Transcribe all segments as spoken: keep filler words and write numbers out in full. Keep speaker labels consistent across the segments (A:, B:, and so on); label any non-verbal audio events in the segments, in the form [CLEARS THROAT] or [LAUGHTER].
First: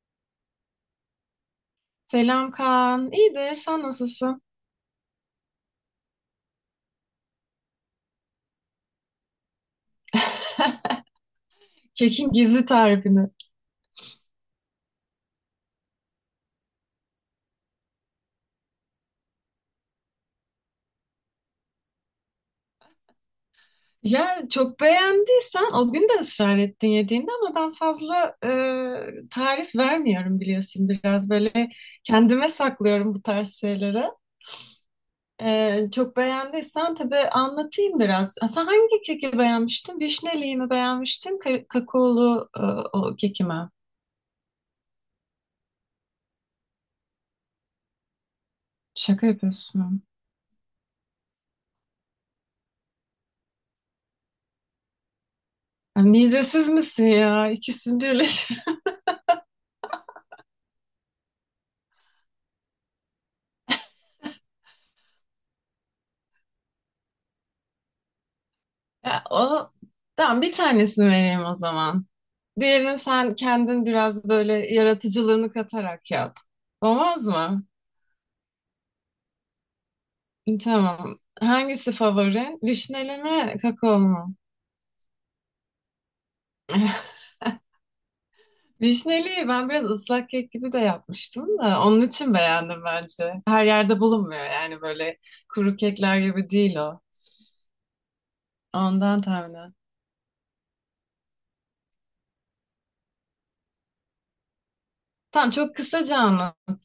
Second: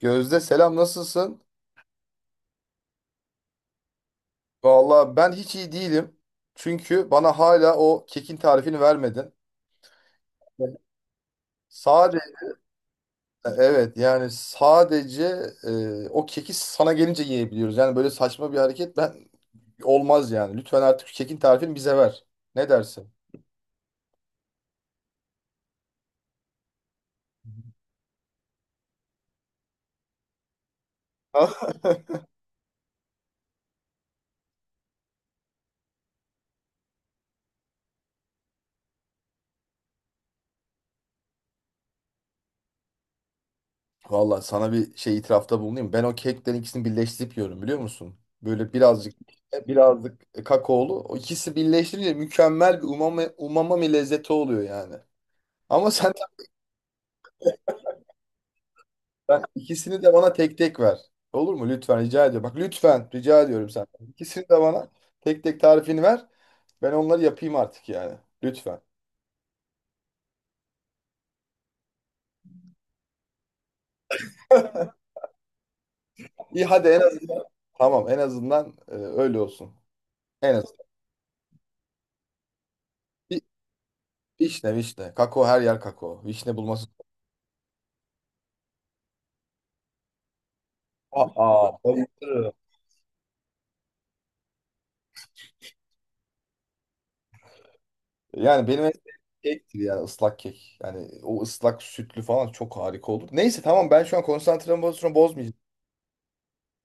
A: Gözde selam, nasılsın?
B: Selam Kaan. İyidir. Sen nasılsın?
A: Vallahi ben hiç iyi değilim. Çünkü bana hala o kekin tarifini vermedin.
B: [LAUGHS]
A: Sadece
B: Kekin gizli tarifini.
A: evet, yani sadece e, o keki sana gelince yiyebiliyoruz. Yani böyle saçma bir hareket, ben olmaz yani. Lütfen artık şu kekin tarifini bize ver. Ne dersin?
B: Ya çok beğendiysen o gün de ısrar ettin yediğinde ama ben fazla e, tarif vermiyorum biliyorsun. Biraz böyle
A: [LAUGHS]
B: kendime saklıyorum bu tarz şeyleri. E, çok beğendiysen tabii anlatayım biraz. Ha, sen hangi keki beğenmiştin? Vişneliği mi beğenmiştin? Ka- kakaolu e, o keki mi?
A: Vallahi sana bir şey itirafta bulunayım. Ben o keklerin ikisini birleştirip yiyorum, biliyor musun? Böyle birazcık
B: Şaka yapıyorsun.
A: birazcık kakaolu. O ikisi birleştirince mükemmel bir umami, umami lezzeti oluyor yani. Ama
B: Ya,
A: sen,
B: midesiz misin ya? İkisini birleştir.
A: ben ikisini de bana tek tek ver. Olur mu? Lütfen rica ediyorum. Bak lütfen rica ediyorum senden. İkisini de bana tek tek tarifini ver. Ben onları yapayım artık yani. Lütfen.
B: Ya, o tamam, bir tanesini vereyim o zaman. Diğerini sen kendin biraz böyle yaratıcılığını katarak yap.
A: İyi hadi, en
B: Olmaz
A: azından.
B: mı?
A: Tamam, en azından e, öyle olsun. En az.
B: Tamam. Hangisi favorin? Vişneli
A: Vi-
B: mi, kakao mu?
A: Vişne, vişne. Kakao her yer kakao. Vişne bulması.
B: [LAUGHS] Vişneliyi ben biraz ıslak kek gibi de yapmıştım
A: Aa,
B: da onun için
A: bayılırım.
B: beğendim bence. Her yerde bulunmuyor yani böyle kuru kekler gibi değil o.
A: Yani benim en sevdiğim
B: Ondan tahminen.
A: kektir yani, ıslak kek. Yani o ıslak sütlü falan çok harika olur. Neyse tamam, ben şu an konsantremi
B: Tamam,
A: bozmayacağım.
B: çok kısaca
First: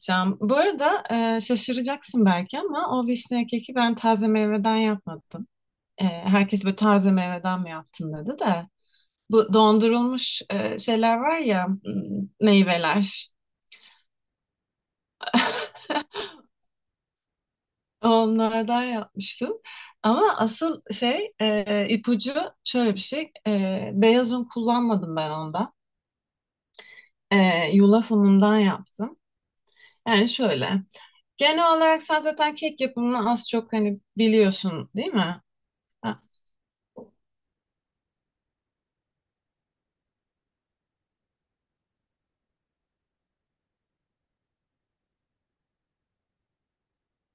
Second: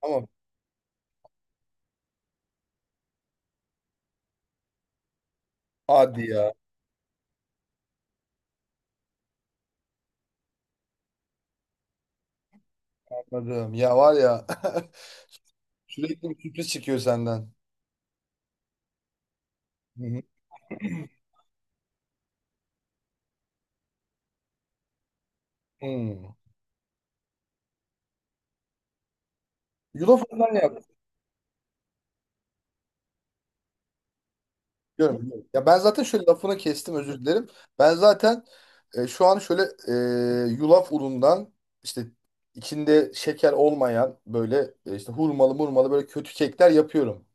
A: Tamam.
B: Bu arada e, şaşıracaksın belki ama o vişne keki ben taze meyveden yapmadım. E,
A: Hadi ya.
B: herkes böyle taze meyveden mi yaptın dedi de. Bu dondurulmuş e, şeyler var ya, m, meyveler.
A: Anladım. Ya var ya [LAUGHS] sürekli bir sürpriz çıkıyor senden.
B: Onlardan yapmıştım.
A: Hı hı.
B: Ama asıl
A: [CLEARS THROAT]
B: şey e, ipucu şöyle bir şey. E, beyaz un kullanmadım ben onda.
A: Hmm.
B: E, yulaf unundan yaptım.
A: Yulaf
B: Yani
A: ne
B: şöyle.
A: yap.
B: Genel olarak sen zaten kek yapımını az çok hani biliyorsun değil
A: Diyorum,
B: mi?
A: diyorum. Ya ben zaten
B: Ha,
A: şöyle, lafını kestim, özür dilerim. Ben zaten e, şu an şöyle e, yulaf unundan işte içinde şeker olmayan böyle e, işte hurmalı murmalı böyle kötü kekler yapıyorum.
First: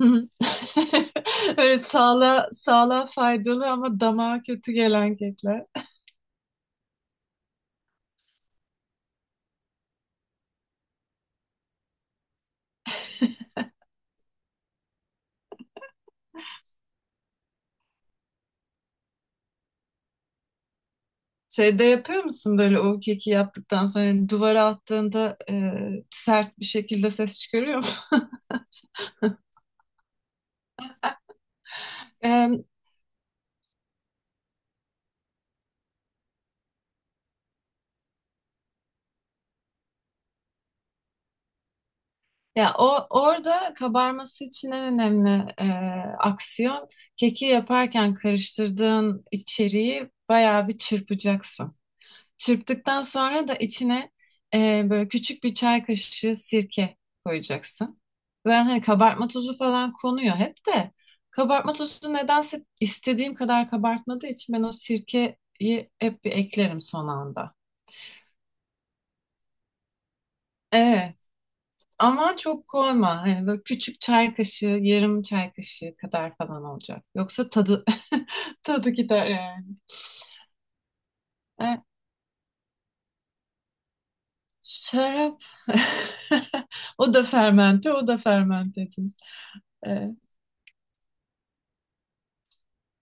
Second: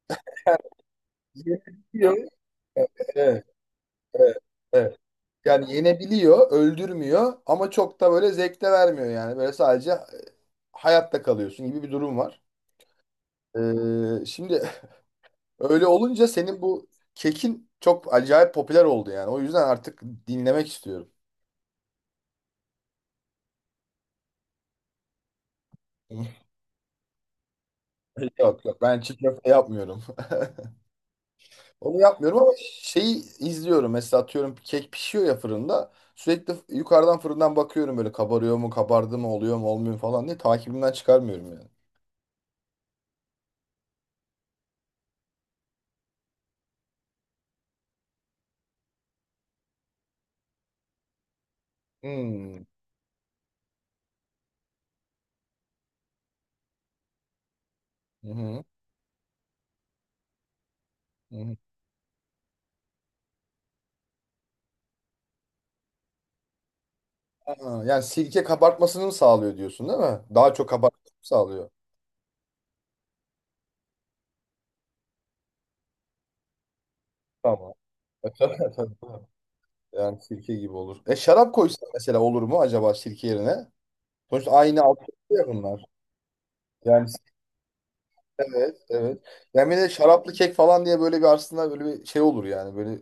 B: hı hı. [LAUGHS] Evet,
A: Yenebiliyor.
B: sağlığa, sağlığa
A: Evet,
B: faydalı ama
A: evet,
B: damağa kötü
A: evet.
B: gelen kekler.
A: Yani yenebiliyor, öldürmüyor ama çok da böyle zevk de vermiyor yani. Böyle sadece e, hayatta kalıyorsun gibi bir durum var. Ee, şimdi öyle olunca senin bu kekin çok acayip popüler oldu yani. O yüzden artık dinlemek istiyorum.
B: Şeyde yapıyor musun böyle o keki yaptıktan sonra yani duvara attığında e,
A: [LAUGHS]
B: sert bir şekilde ses çıkarıyor mu?
A: Yok yok, ben çiğ köfte yapmıyorum. [LAUGHS] Onu yapmıyorum ama
B: [LAUGHS]
A: şeyi izliyorum. Mesela atıyorum kek pişiyor ya fırında. Sürekli f- yukarıdan fırından bakıyorum böyle kabarıyor mu, kabardı mı, oluyor mu, olmuyor mu falan diye takibimden çıkarmıyorum yani.
B: Ya o orada kabarması için en önemli e, aksiyon, keki yaparken karıştırdığın içeriği bayağı bir çırpacaksın.
A: Hmm.
B: Çırptıktan sonra da içine e, böyle küçük bir çay kaşığı sirke koyacaksın.
A: Hı hı.
B: Ben hani kabartma tozu falan konuyor hep de
A: Hı hı.
B: kabartma tozu nedense istediğim kadar kabartmadığı için ben o sirkeyi hep bir eklerim son
A: Ha,
B: anda.
A: yani sirke kabartmasını mı sağlıyor diyorsun değil mi? Daha çok kabartmasını
B: Evet.
A: mı sağlıyor?
B: Ama çok koyma. Hani böyle küçük çay kaşığı, yarım çay kaşığı kadar falan olacak. Yoksa
A: Tamam.
B: tadı [LAUGHS] tadı gider yani.
A: Yani sirke gibi olur. E şarap
B: E,
A: koysak mesela, olur mu acaba sirke yerine? Sonuçta aynı altyapı
B: Şarap.
A: ya bunlar.
B: [LAUGHS]
A: Yani
B: O da fermente, o da
A: evet,
B: fermente diyoruz.
A: evet. Yani bir de
B: E,
A: şaraplı kek falan diye böyle bir, aslında böyle bir şey olur yani. Böyle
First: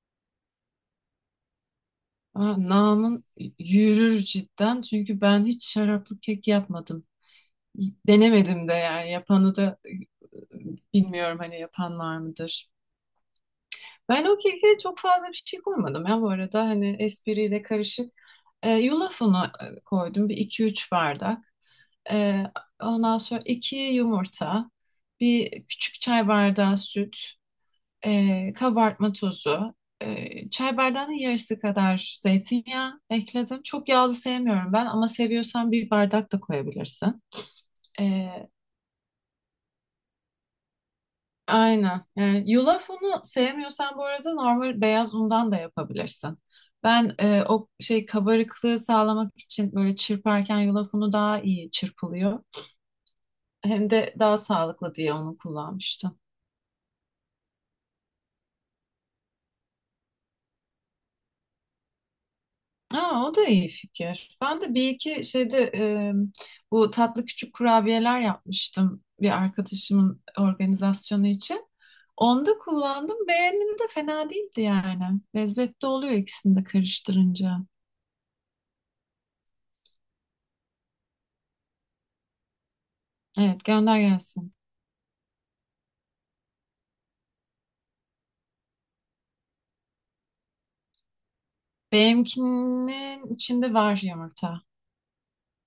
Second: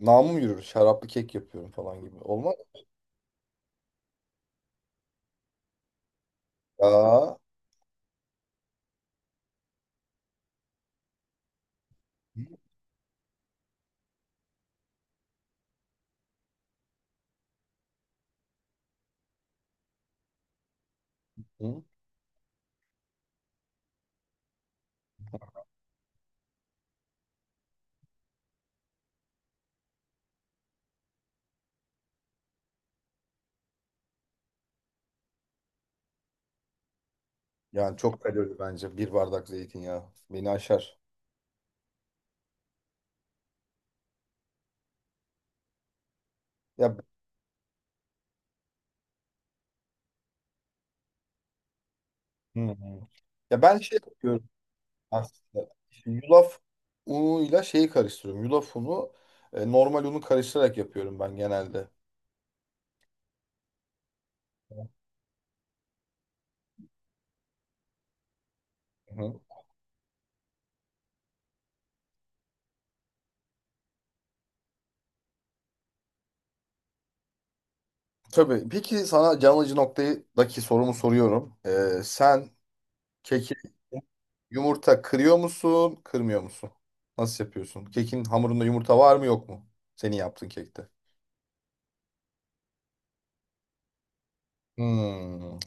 A: namım yürür. Şaraplı kek yapıyorum falan gibi. Olmaz.
B: Aa, namın yürür cidden. Çünkü ben hiç şaraplı kek yapmadım.
A: Aa.
B: Denemedim de yani. Yapanı da e, bilmiyorum, hani yapan var mıdır. Ben o keke çok fazla bir şey koymadım ya bu arada, hani espriyle karışık. E, yulaf unu e, koydum bir iki üç bardak.
A: Hı.
B: E, Ondan sonra iki yumurta, bir küçük çay bardağı süt, e, kabartma tozu, e, çay bardağının yarısı kadar zeytinyağı ekledim. Çok yağlı sevmiyorum ben ama seviyorsan bir bardak da koyabilirsin.
A: Yani çok
B: Ee,
A: kalorili bence bir bardak zeytinyağı. Beni aşar.
B: Aynen. E, yulaf unu sevmiyorsan bu arada normal beyaz undan da yapabilirsin.
A: Ya,
B: Ben e, o şey, kabarıklığı sağlamak için böyle çırparken yulaf unu daha iyi çırpılıyor.
A: hı, hı, ya ben
B: Hem
A: şey
B: de daha
A: yapıyorum
B: sağlıklı diye onu
A: aslında. İşte
B: kullanmıştım.
A: yulaf unuyla şeyi karıştırıyorum. Yulaf unu, e, normal unu karıştırarak yapıyorum ben genelde.
B: Aa, o da iyi fikir. Ben de bir iki şeyde e, bu tatlı küçük kurabiyeler yapmıştım bir
A: Hı.
B: arkadaşımın organizasyonu için. Onda kullandım. Beğenildi de fena değildi yani. Lezzetli oluyor ikisini de karıştırınca.
A: Tabii. Peki sana can alıcı noktadaki sorumu soruyorum. Ee, sen keki
B: Evet, gönder gelsin.
A: yumurta kırıyor musun, kırmıyor musun? Nasıl yapıyorsun? Kekin hamurunda yumurta var mı yok mu? Senin yaptığın kekte.
B: Benimkinin içinde var yumurta.
A: Hmm.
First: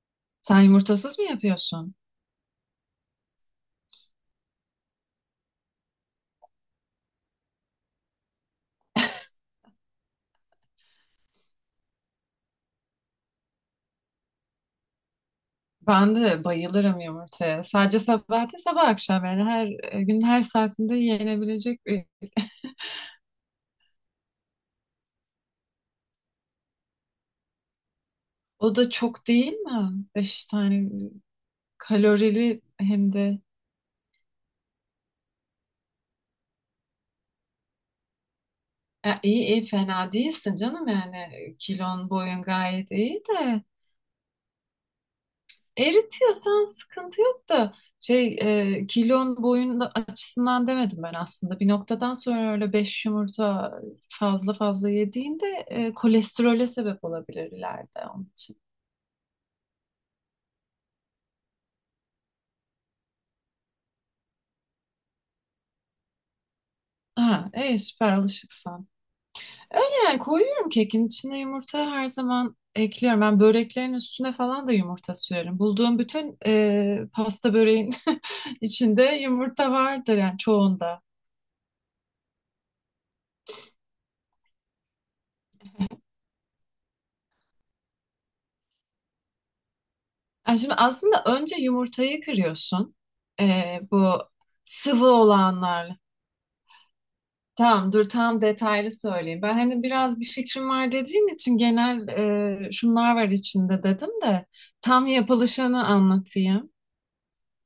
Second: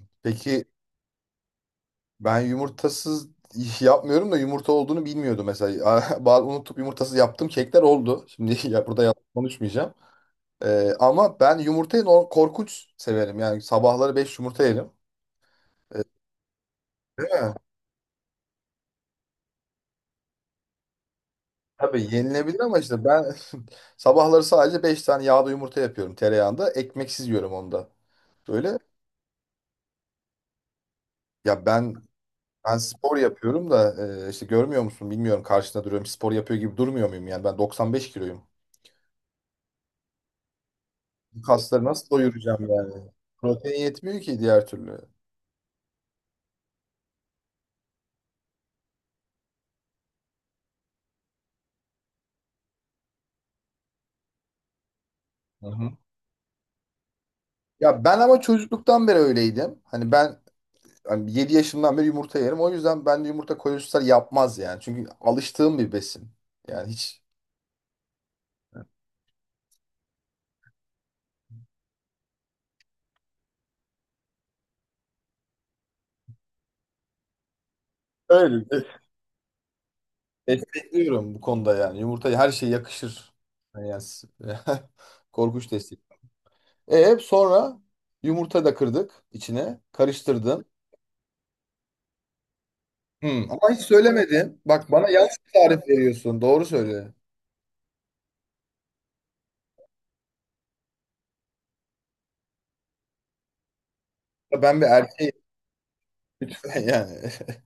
B: Sen
A: Peki
B: yumurtasız mı yapıyorsun?
A: ben yumurtasız iş yapmıyorum da yumurta olduğunu bilmiyordum mesela. [LAUGHS] Bazı unutup yumurtasız yaptığım kekler oldu. Şimdi [LAUGHS] ya burada yalan konuşmayacağım. Ee, ama ben yumurtayı nor- korkunç severim. Yani sabahları beş yumurta yerim.
B: Ben de bayılırım yumurtaya. Sadece sabah değil, sabah akşam yani her e, gün, her saatinde yenebilecek bir.
A: Tabii yenilebilir ama işte ben [LAUGHS] sabahları sadece beş tane yağda yumurta yapıyorum, tereyağında. Ekmeksiz yiyorum onda.
B: O
A: Böyle,
B: da çok değil mi? Beş tane,
A: ya ben
B: kalorili
A: ben
B: hem
A: spor
B: de.
A: yapıyorum da e, işte görmüyor musun bilmiyorum, karşında duruyorum, spor yapıyor gibi durmuyor muyum yani, ben doksan beş kiloyum.
B: Ya iyi, iyi, fena değilsin canım yani,
A: Bu kasları nasıl
B: kilon boyun
A: doyuracağım
B: gayet
A: yani?
B: iyi de.
A: Protein yetmiyor ki diğer türlü.
B: Eritiyorsan sıkıntı yok da şey e, kilon boyun açısından demedim ben aslında. Bir noktadan sonra öyle beş yumurta fazla fazla yediğinde
A: Hı
B: e,
A: hı.
B: kolesterole sebep olabilir
A: Ya
B: ileride,
A: ben
B: onun
A: ama
B: için.
A: çocukluktan beri öyleydim. Hani ben hani yedi yaşından beri yumurta yerim. O yüzden ben de yumurta kolesterol yapmaz yani. Çünkü alıştığım bir besin. Yani hiç.
B: Ha, e, süper alışıksan. Yani koyuyorum, kekin içine yumurta her zaman ekliyorum. Ben böreklerin üstüne falan da yumurta sürerim. Bulduğum bütün e, pasta böreğin [LAUGHS]
A: Öyle. [LAUGHS]
B: içinde yumurta vardır yani, çoğunda.
A: Destekliyorum bu konuda yani. Yumurta her şeye yakışır. Yani s- [LAUGHS] korkunç destek. E sonra yumurta da kırdık içine.
B: Yani
A: Karıştırdın.
B: şimdi aslında önce yumurtayı kırıyorsun.
A: Hmm, ama hiç
B: Ee, bu
A: söylemedin. Bak
B: sıvı
A: bana yanlış bir tarif
B: olanlarla.
A: veriyorsun. Doğru söyle.
B: Tamam, dur, tam detaylı söyleyeyim. Ben hani biraz bir fikrim var dediğin için genel e, şunlar var içinde dedim de,
A: Ben bir
B: tam
A: erkeğim.
B: yapılışını anlatayım.
A: Lütfen yani. [LAUGHS]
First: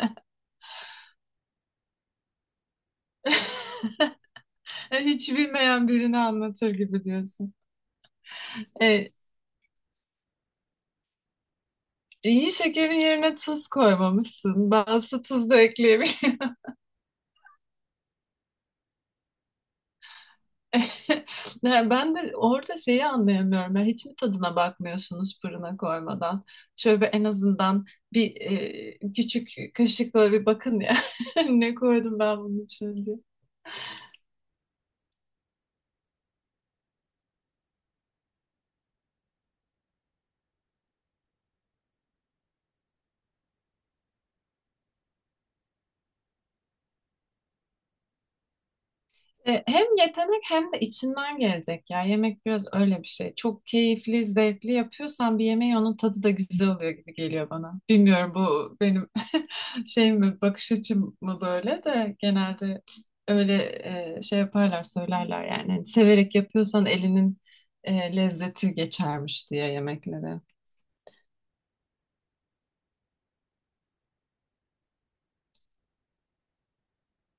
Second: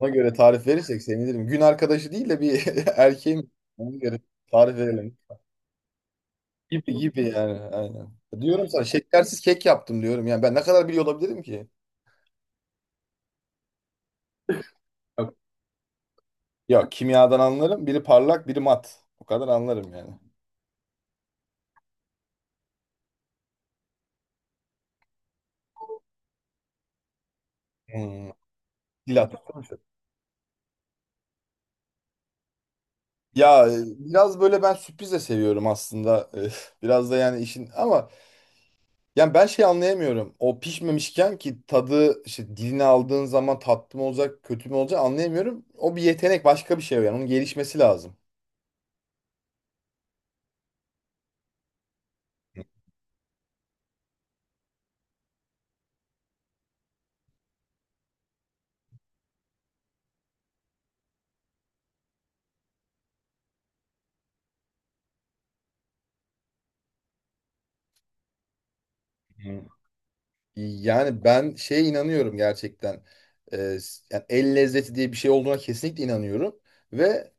A: Ona göre tarif verirsek sevinirim. Gün arkadaşı değil de bir [LAUGHS] erkeğim. Ona göre tarif
B: [LAUGHS]
A: verelim.
B: Hiç bilmeyen birini anlatır
A: Gibi
B: gibi
A: gibi
B: diyorsun.
A: yani. Aynen. Diyorum sana,
B: Ee,
A: şekersiz kek yaptım diyorum. Yani ben ne kadar biliyor olabilirim ki?
B: iyi şekerin yerine tuz koymamışsın. Bazısı tuz da ekleyebilir.
A: Ya kimyadan anlarım. Biri parlak, biri mat. O kadar anlarım yani.
B: [LAUGHS] Ne, ben de orada şeyi anlayamıyorum. Ya hiç mi tadına bakmıyorsunuz fırına koymadan? Şöyle bir, en azından
A: Hmm.
B: bir e,
A: Dil
B: küçük
A: atmamışım.
B: kaşıkla bir bakın ya. [LAUGHS] Ne koydum ben bunun için diye.
A: Ya e, biraz böyle ben sürpriz de seviyorum aslında. E, [LAUGHS] biraz da yani işin, ama yani ben şey anlayamıyorum. O pişmemişken ki tadı işte diline aldığın zaman tatlı mı olacak, kötü mü olacak anlayamıyorum. O bir yetenek, başka bir şey yani, onun gelişmesi lazım.
B: E, Hem yetenek hem de içinden gelecek ya. Yemek biraz öyle bir şey. Çok keyifli, zevkli yapıyorsan bir yemeği, onun tadı da güzel oluyor gibi geliyor bana. Bilmiyorum, bu benim [LAUGHS] şey mi, bakış açım mı böyle, de genelde öyle e, şey yaparlar, söylerler yani. Hani severek yapıyorsan elinin e, lezzeti geçermiş
A: Hmm.
B: diye yemeklere.
A: Yani ben şeye inanıyorum gerçekten. Ee, Yani el lezzeti diye bir şey olduğuna kesinlikle inanıyorum. Ve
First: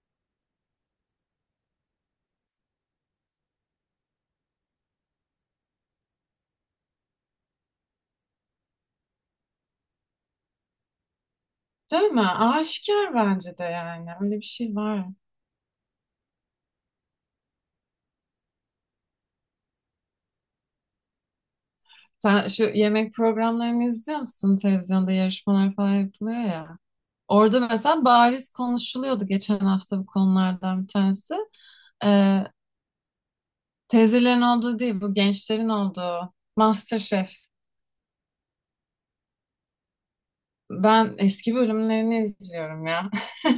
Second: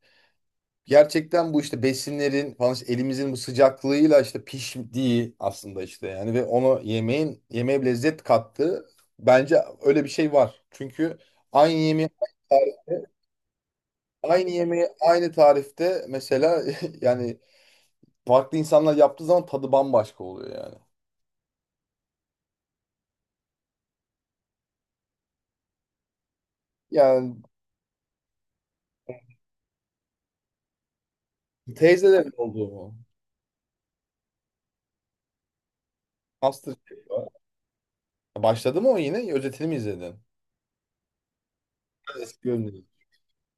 A: gerçekten bu işte besinlerin falan işte elimizin bu sıcaklığıyla işte piştiği aslında işte yani, ve onu yemeğin yemeğe bir lezzet kattığı, bence öyle bir şey var. Çünkü aynı
B: Değil
A: yemeği
B: mi? Aşikar bence de yani. Öyle bir
A: aynı
B: şey
A: yemeği
B: var.
A: aynı tarifte mesela, [LAUGHS] yani farklı insanlar yaptığı zaman tadı bambaşka oluyor yani.
B: Sen şu yemek programlarını izliyor musun? Televizyonda yarışmalar falan yapılıyor ya.
A: Yani
B: Orada mesela bariz konuşuluyordu geçen hafta, bu konulardan bir tanesi.
A: teyzelerin
B: Ee,
A: olduğu mu?
B: Teyzelerin olduğu değil, bu gençlerin olduğu.
A: MasterChef var.
B: MasterChef.
A: Başladı mı o yine? Özetini mi izledin?
B: Ben eski bölümlerini
A: Eski bölümleri.
B: izliyorum ya. [LAUGHS]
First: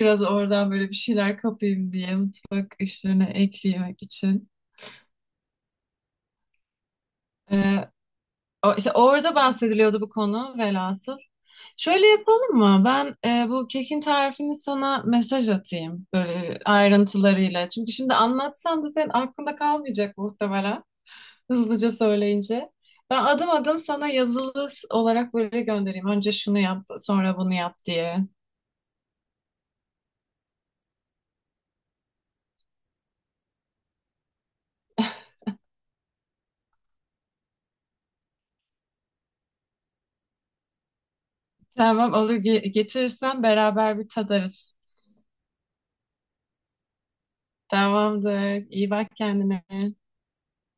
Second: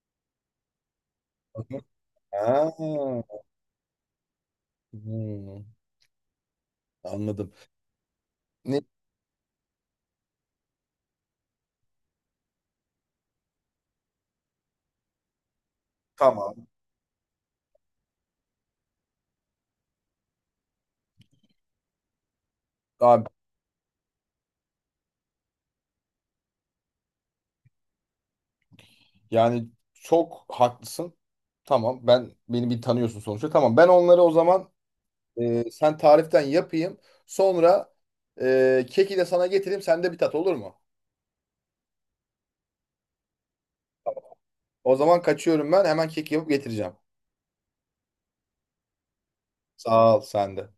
B: Biraz oradan böyle bir şeyler kapayım diye,
A: Ha,
B: mutfak işlerine eklemek için.
A: hmm, anladım.
B: Ee, o-
A: Ne,
B: işte orada bahsediliyordu bu konu, velhasıl. Şöyle yapalım mı? Ben e, bu kekin tarifini sana mesaj atayım, böyle
A: tamam.
B: ayrıntılarıyla. Çünkü şimdi anlatsam da senin aklında kalmayacak muhtemelen, hızlıca söyleyince. Ben
A: Abi,
B: adım adım sana yazılı s- olarak böyle göndereyim. Önce şunu yap, sonra bunu yap diye.
A: yani çok haklısın. Tamam ben, beni bir tanıyorsun sonuçta. Tamam ben onları o zaman e, sen tariften yapayım. Sonra e, keki de sana getireyim. Sen de bir tat, olur mu?
B: Tamam, olur, ge- getirirsen beraber bir tadarız.
A: O zaman kaçıyorum ben. Hemen kek yapıp getireceğim.
B: Tamamdır. İyi bak kendine.
A: Sağ ol, sen de.